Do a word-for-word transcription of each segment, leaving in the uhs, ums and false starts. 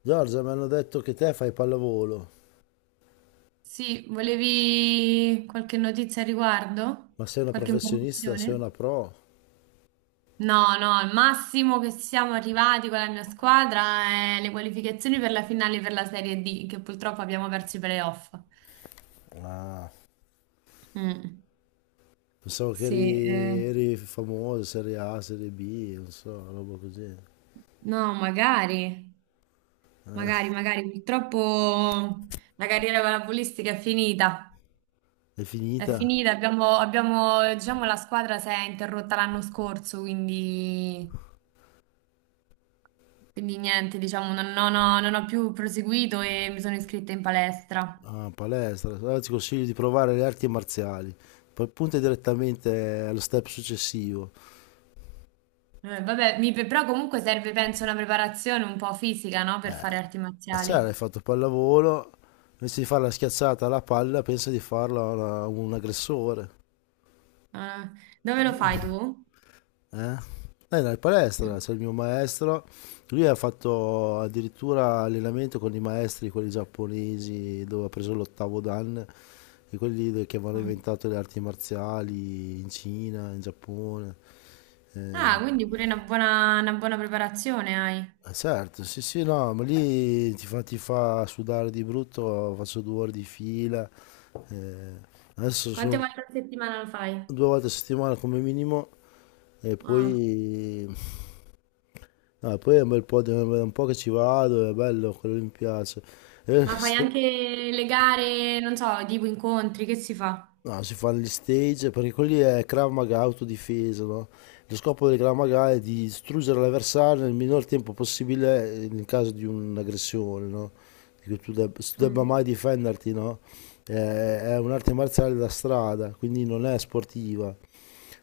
Giorgia, mi hanno detto che te fai pallavolo, Sì, volevi qualche notizia a riguardo? ma sei una Qualche professionista, sei informazione? una pro. No, no, il massimo che siamo arrivati con la mia squadra è le qualificazioni per la finale per la Serie D, che purtroppo abbiamo perso i playoff. Ah, Mm, pensavo che sì, eh, eri, eri famoso, serie A, serie B, non so, roba così. no, magari, Eh, magari, magari, purtroppo la carriera palavolistica è finita, È è finita? finita, abbiamo, abbiamo, diciamo, la squadra si è interrotta l'anno scorso, quindi... Quindi niente, diciamo, non, non ho, non ho più proseguito e mi sono iscritta in palestra. Ah, palestra. Allora ti consiglio di provare le arti marziali. Poi punta direttamente allo step successivo. Eh, vabbè, mi- però comunque serve, penso, una preparazione un po' fisica, no? Per fare arti Eh, marziali. cioè, hai fatto pallavolo, invece di fare la schiacciata alla palla, pensa di farla a una- a un aggressore. Ah, dove lo fai tu? Eh? Era in palestra, c'è il mio maestro. Lui ha fatto addirittura allenamento con i maestri, quelli giapponesi, dove ha preso l'ottavo dan, e quelli de- che avevano Ah, inventato le arti marziali in Cina, in Giappone. ah, Eh, quindi pure una buona, una buona preparazione hai. eh, certo, sì, sì, no, ma lì ti fa, ti fa sudare di brutto, faccio due ore di fila. Eh. Adesso Quante sono volte a settimana lo fai? due volte a settimana come minimo. E Ah, poi... No, e poi è un bel po', di- è un po' che ci vado, è bello, quello lì mi piace. E ma fai sto- anche le gare, non so, tipo incontri, che si fa? no, si fanno gli stage, perché quelli è Krav Maga, autodifesa, no? Lo scopo del Krav Maga è di distruggere l'avversario nel minor tempo possibile eh, in caso di un'aggressione, no? Che tu deb- tu debba Mm. mai difenderti, no? Eh, è un'arte marziale da strada, quindi non è sportiva.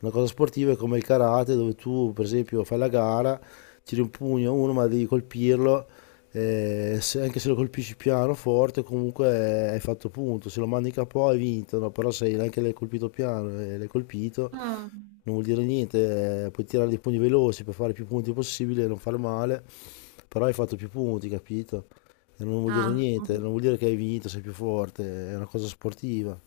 Una cosa sportiva è come il karate dove tu per esempio fai la gara, tiri un pugno a uno ma devi colpirlo, eh, se- anche se lo colpisci piano, forte, comunque hai fatto punto, se lo mandi capo hai vinto, no? Però se anche l'hai colpito piano e l'hai colpito Ah, non vuol dire niente, eh, puoi tirare dei pugni veloci per fare più punti possibile e non fare male, però hai fatto più punti, capito? E non vuol dire ah, niente, non vuol dire che hai vinto, sei più forte, è una cosa sportiva.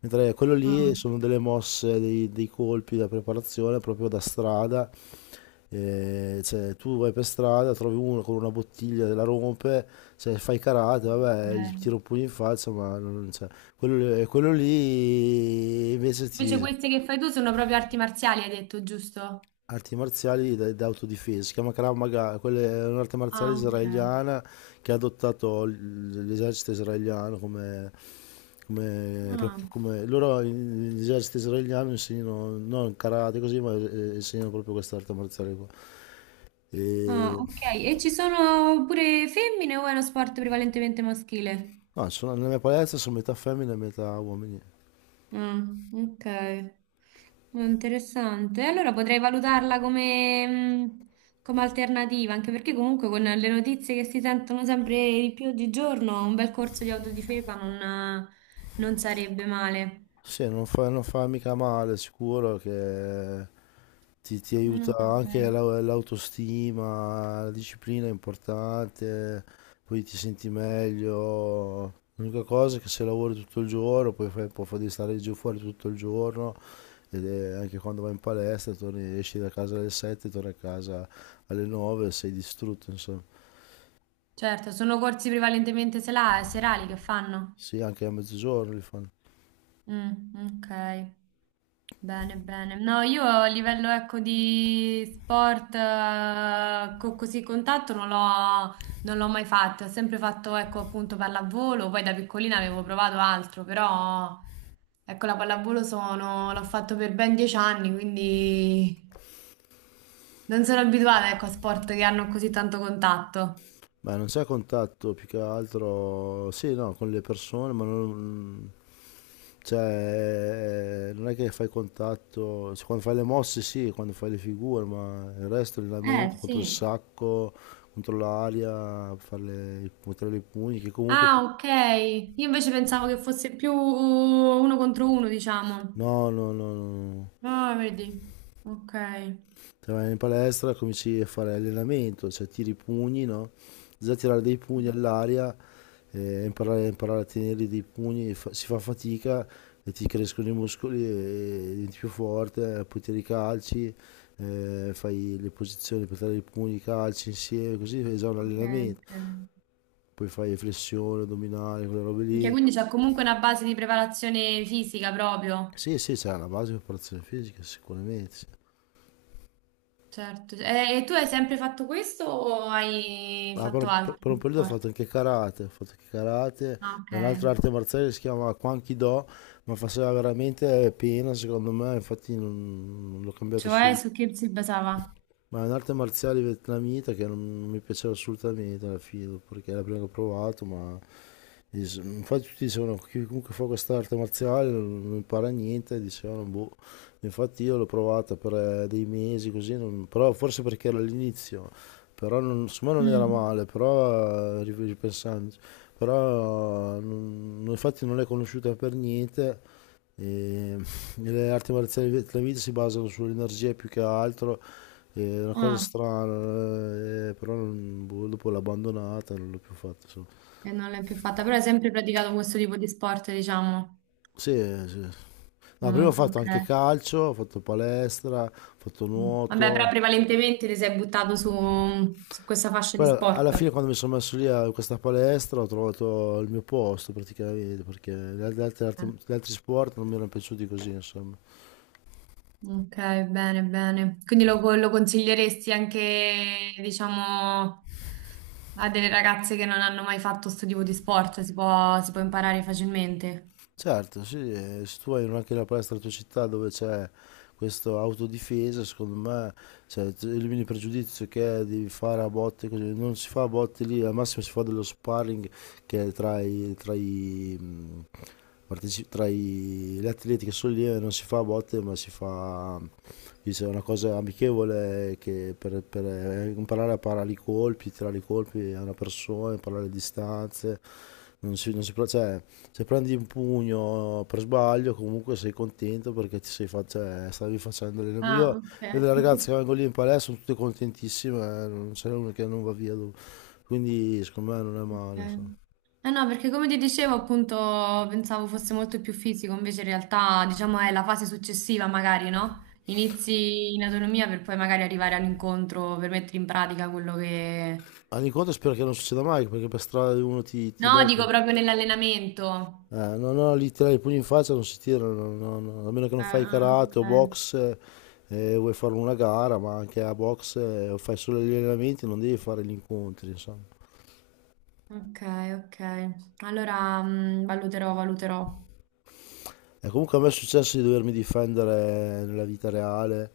Mentre quello lì mm. sono delle mosse, dei, dei colpi da preparazione proprio da strada. Eh, cioè, tu vai per strada, trovi uno con una bottiglia, la rompe, cioè, fai karate, vabbè, gli tiro Ok. un pugno in faccia, ma non, cioè, quello, quello lì invece Invece ti... queste che fai tu sono proprio arti marziali, hai detto, giusto? Arti marziali d- d'autodifesa, si chiama Krav Maga, quella è un'arte marziale Ah, ok. israeliana che ha adottato l- l'esercito israeliano come, come- Ah, come- loro in- l'esercito israeliano insegnano non karate così, ma eh, insegnano proprio questa arte marziale qua. ah, E, ok. E ci sono pure femmine o è uno sport prevalentemente maschile? no, sono- nella mia palestra sono metà femmine e metà uomini. Ah, ok. Ah, interessante. Allora potrei valutarla come, mh, come alternativa, anche perché comunque con le notizie che si sentono sempre di più oggigiorno, un bel corso di autodifesa non, non sarebbe male. Sì, non fa, non fa mica male, sicuro che ti, ti No, aiuta no, anche bene. la- l'autostima, la disciplina è importante, poi ti senti meglio. L'unica cosa è che se lavori tutto il giorno, poi fai, puoi fare di stare giù fuori tutto il giorno, ed è- anche quando vai in palestra, torni, esci da casa alle sette, torni a casa alle nove, sei distrutto, insomma. Certo, sono corsi prevalentemente sela- serali che fanno. Sì, anche a mezzogiorno li fanno. Mm, ok. Bene, bene. No, io a livello ecco di sport eh, co- così contatto non l'ho non l'ho mai fatto, ho sempre fatto ecco appunto pallavolo, poi da piccolina avevo provato altro, però ecco la pallavolo sono, l'ho fatto per ben dieci anni, quindi non sono abituata ecco a sport che hanno così tanto contatto. Beh, non c'è contatto più che altro, sì, no, con le persone, ma non, cioè, non è che fai contatto, cioè, quando fai le mosse sì, quando fai le figure, ma il resto, Eh allenamento, sì. contro il sacco, contro l'aria, fare le- buttare i pugni, che comunque, Ah, ok. Io invece pensavo che fosse più uno contro uno, diciamo. no, no, no, no, no. Ah, vedi. Ok. Te vai in palestra, cominci a fare allenamento, cioè tiri i pugni, no? Già tirare dei pugni all'aria eh, imparare, imparare a tenere dei pugni fa- si fa fatica e ti crescono i muscoli e diventi più forte, eh, poi tiri i calci, eh, fai le posizioni per dare i pugni, i calci insieme, così è già un Ok, allenamento. ok. Poi fai flessione, addominale, quelle robe Ok, lì. quindi c'è comunque una base di preparazione fisica proprio. Sì, sì, c'è una base di preparazione fisica, sicuramente. Sì. Certo. E, e tu hai sempre fatto questo o hai Ah, per, fatto un, per- altri per un periodo ho fatto sport? anche karate, ho fatto anche karate, Ah, ok. è un'altra arte marziale che si chiama Kwankido, ma faceva veramente pena secondo me, infatti non, non l'ho cambiato Cioè, subito. su che si basava? Ma è un'arte marziale vietnamita che non, non mi piaceva assolutamente alla fine, perché è la prima che ho provato, ma dis- infatti tutti dicevano chi comunque fa questa arte marziale non, non impara niente, dicevano boh, infatti io l'ho provata per eh, dei mesi così, non- però forse perché era all'inizio, però non, secondo me non era Mm. male, però eh, ri- ripensandoci, però eh, non- infatti non l'hai conosciuta per niente. E le arti marziali vietnamite si basano sull'energia più che altro, è una cosa Ah, strana, eh, però non- boh, dopo l'ho abbandonata, non l'ho più fatta. Insomma. e non l'hai più fatta, però hai sempre praticato questo tipo di sport, diciamo. Sì, sì. No, prima ho Mm, fatto ok. anche calcio, ho fatto palestra, ho fatto Mm. Vabbè, però nuoto. prevalentemente ti sei buttato su, su questa fascia di Poi alla sport. fine quando mi sono messo lì a in questa palestra ho trovato il mio posto praticamente, perché gli Eh. altri, gli altri sport non mi erano piaciuti così, insomma. Ok, bene, bene. Quindi lo, lo consiglieresti anche, diciamo, a delle ragazze che non hanno mai fatto questo tipo di sport? Si può, si può imparare facilmente? Certo, sì, e se tu hai anche una palestra nella tua città dove c'è questa autodifesa, secondo me, cioè, tu elimini il pregiudizio che è di fare a botte così, non si fa a botte lì, al massimo si fa dello sparring che è tra i, tra i, mh, parteci- tra i- gli atleti che sono lì e non si fa a botte, ma si fa dice, una cosa amichevole che per, per eh, imparare a parare i colpi, tirare i colpi a una persona, imparare le distanze, non si, non si, pro- cioè, se prendi un pugno per sbaglio comunque sei contento perché ti sei fatto, cioè, stavi facendo allenamento. Ah, Io ok. vedo le ragazze che vengo lì in palestra, sono tutte contentissime, eh, non c'è una che non va via. Dopo. Quindi secondo me non è Ok. male. Insomma. Eh no, perché come ti dicevo, appunto, pensavo fosse molto più fisico, invece in realtà, diciamo, è la fase successiva, magari, no? Inizi in autonomia per poi magari arrivare all'incontro per mettere in pratica quello che... All'incontro spero che non succeda mai perché per strada uno ti, ti No, becca. dico proprio nell'allenamento. Eh, no, no, lì tirare i pugni in faccia non si tirano, no, no, no. A meno che non Ah, fai ah, ok. karate o box eh, e eh, vuoi fare una gara, ma anche a box eh, fai solo gli allenamenti, non devi fare gli incontri, insomma. Ok, ok. Allora, mm, valuterò, valuterò. E comunque a me è successo di dovermi difendere nella vita reale.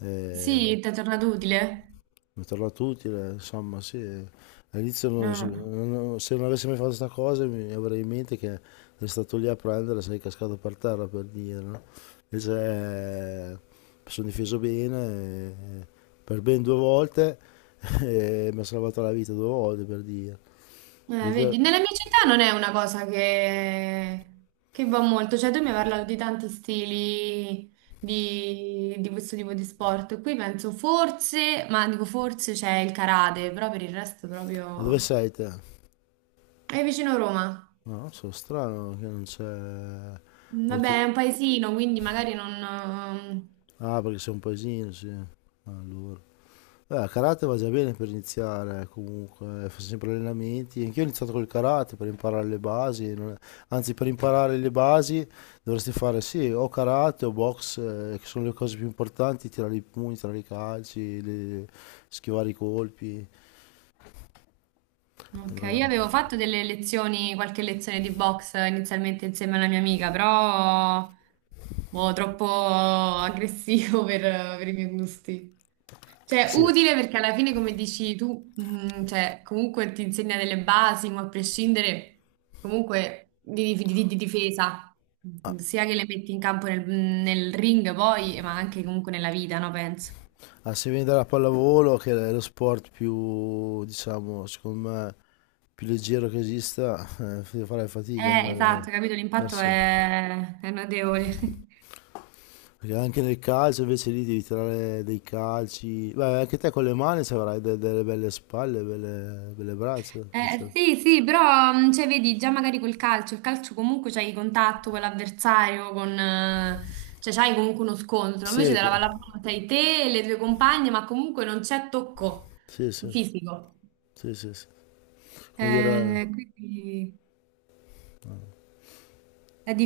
Eh, Sì, ti è tornato utile? mi è tornato utile, insomma, sì. All'inizio non so- Mm. non- se non avessi mai fatto questa cosa mi avrei in mente che eri stato lì a prendere, sei cascato per terra per dire, no? Invece eh, mi sono difeso bene eh, per ben due volte e mi ha salvato la vita due volte per dire. Eh, Perché te- vedi, nella mia città non è una cosa che, che va molto, cioè tu mi hai parlato di tanti stili di, di questo tipo di sport. Qui penso forse, ma dico forse c'è il karate, però per il resto ma dove proprio... sei te? È vicino a Roma. No, non so, strano che non c'è Mm, auto... vabbè, è un paesino, quindi magari non... Ah, perché sei un paesino, sì. Allora. Eh, karate va già bene per iniziare, comunque, faccio sempre allenamenti. Anch'io ho iniziato col karate per imparare le basi, non è- anzi per imparare le basi dovresti fare sì, o karate o box, eh, che sono le cose più importanti, tirare i pugni, tirare i calci, le- schivare i colpi. Ok, Eh, io avevo fatto delle lezioni, qualche lezione di box inizialmente insieme alla mia amica, però boh, troppo aggressivo per, per i miei gusti. Cioè, Sì. utile perché alla fine, come dici tu, mm, cioè, comunque ti insegna delle basi, ma a prescindere comunque di, di- di- di difesa, sia che le metti in campo nel, nel ring poi, ma anche comunque nella vita, no, penso. Ah, se vieni dalla pallavolo, che è lo sport più, diciamo, secondo me, più leggero che esista, eh, farai fatica ad Eh, andare esatto, capito, l'impatto verso... è, è notevole. Perché anche nel calcio invece lì devi tirare dei calci. Beh, anche te con le mani se avrai de- delle belle spalle, belle, belle braccia. Eh, sì, sì, però mh, cioè, vedi già magari col calcio, il calcio comunque c'hai contatto con l'avversario, con, eh, cioè c'hai comunque uno scontro, invece Sì, della che... pallavolo sei te e le tue compagne, ma comunque non c'è tocco sì, sì, fisico. sì, sì, sì. Come Eh, dire... quindi è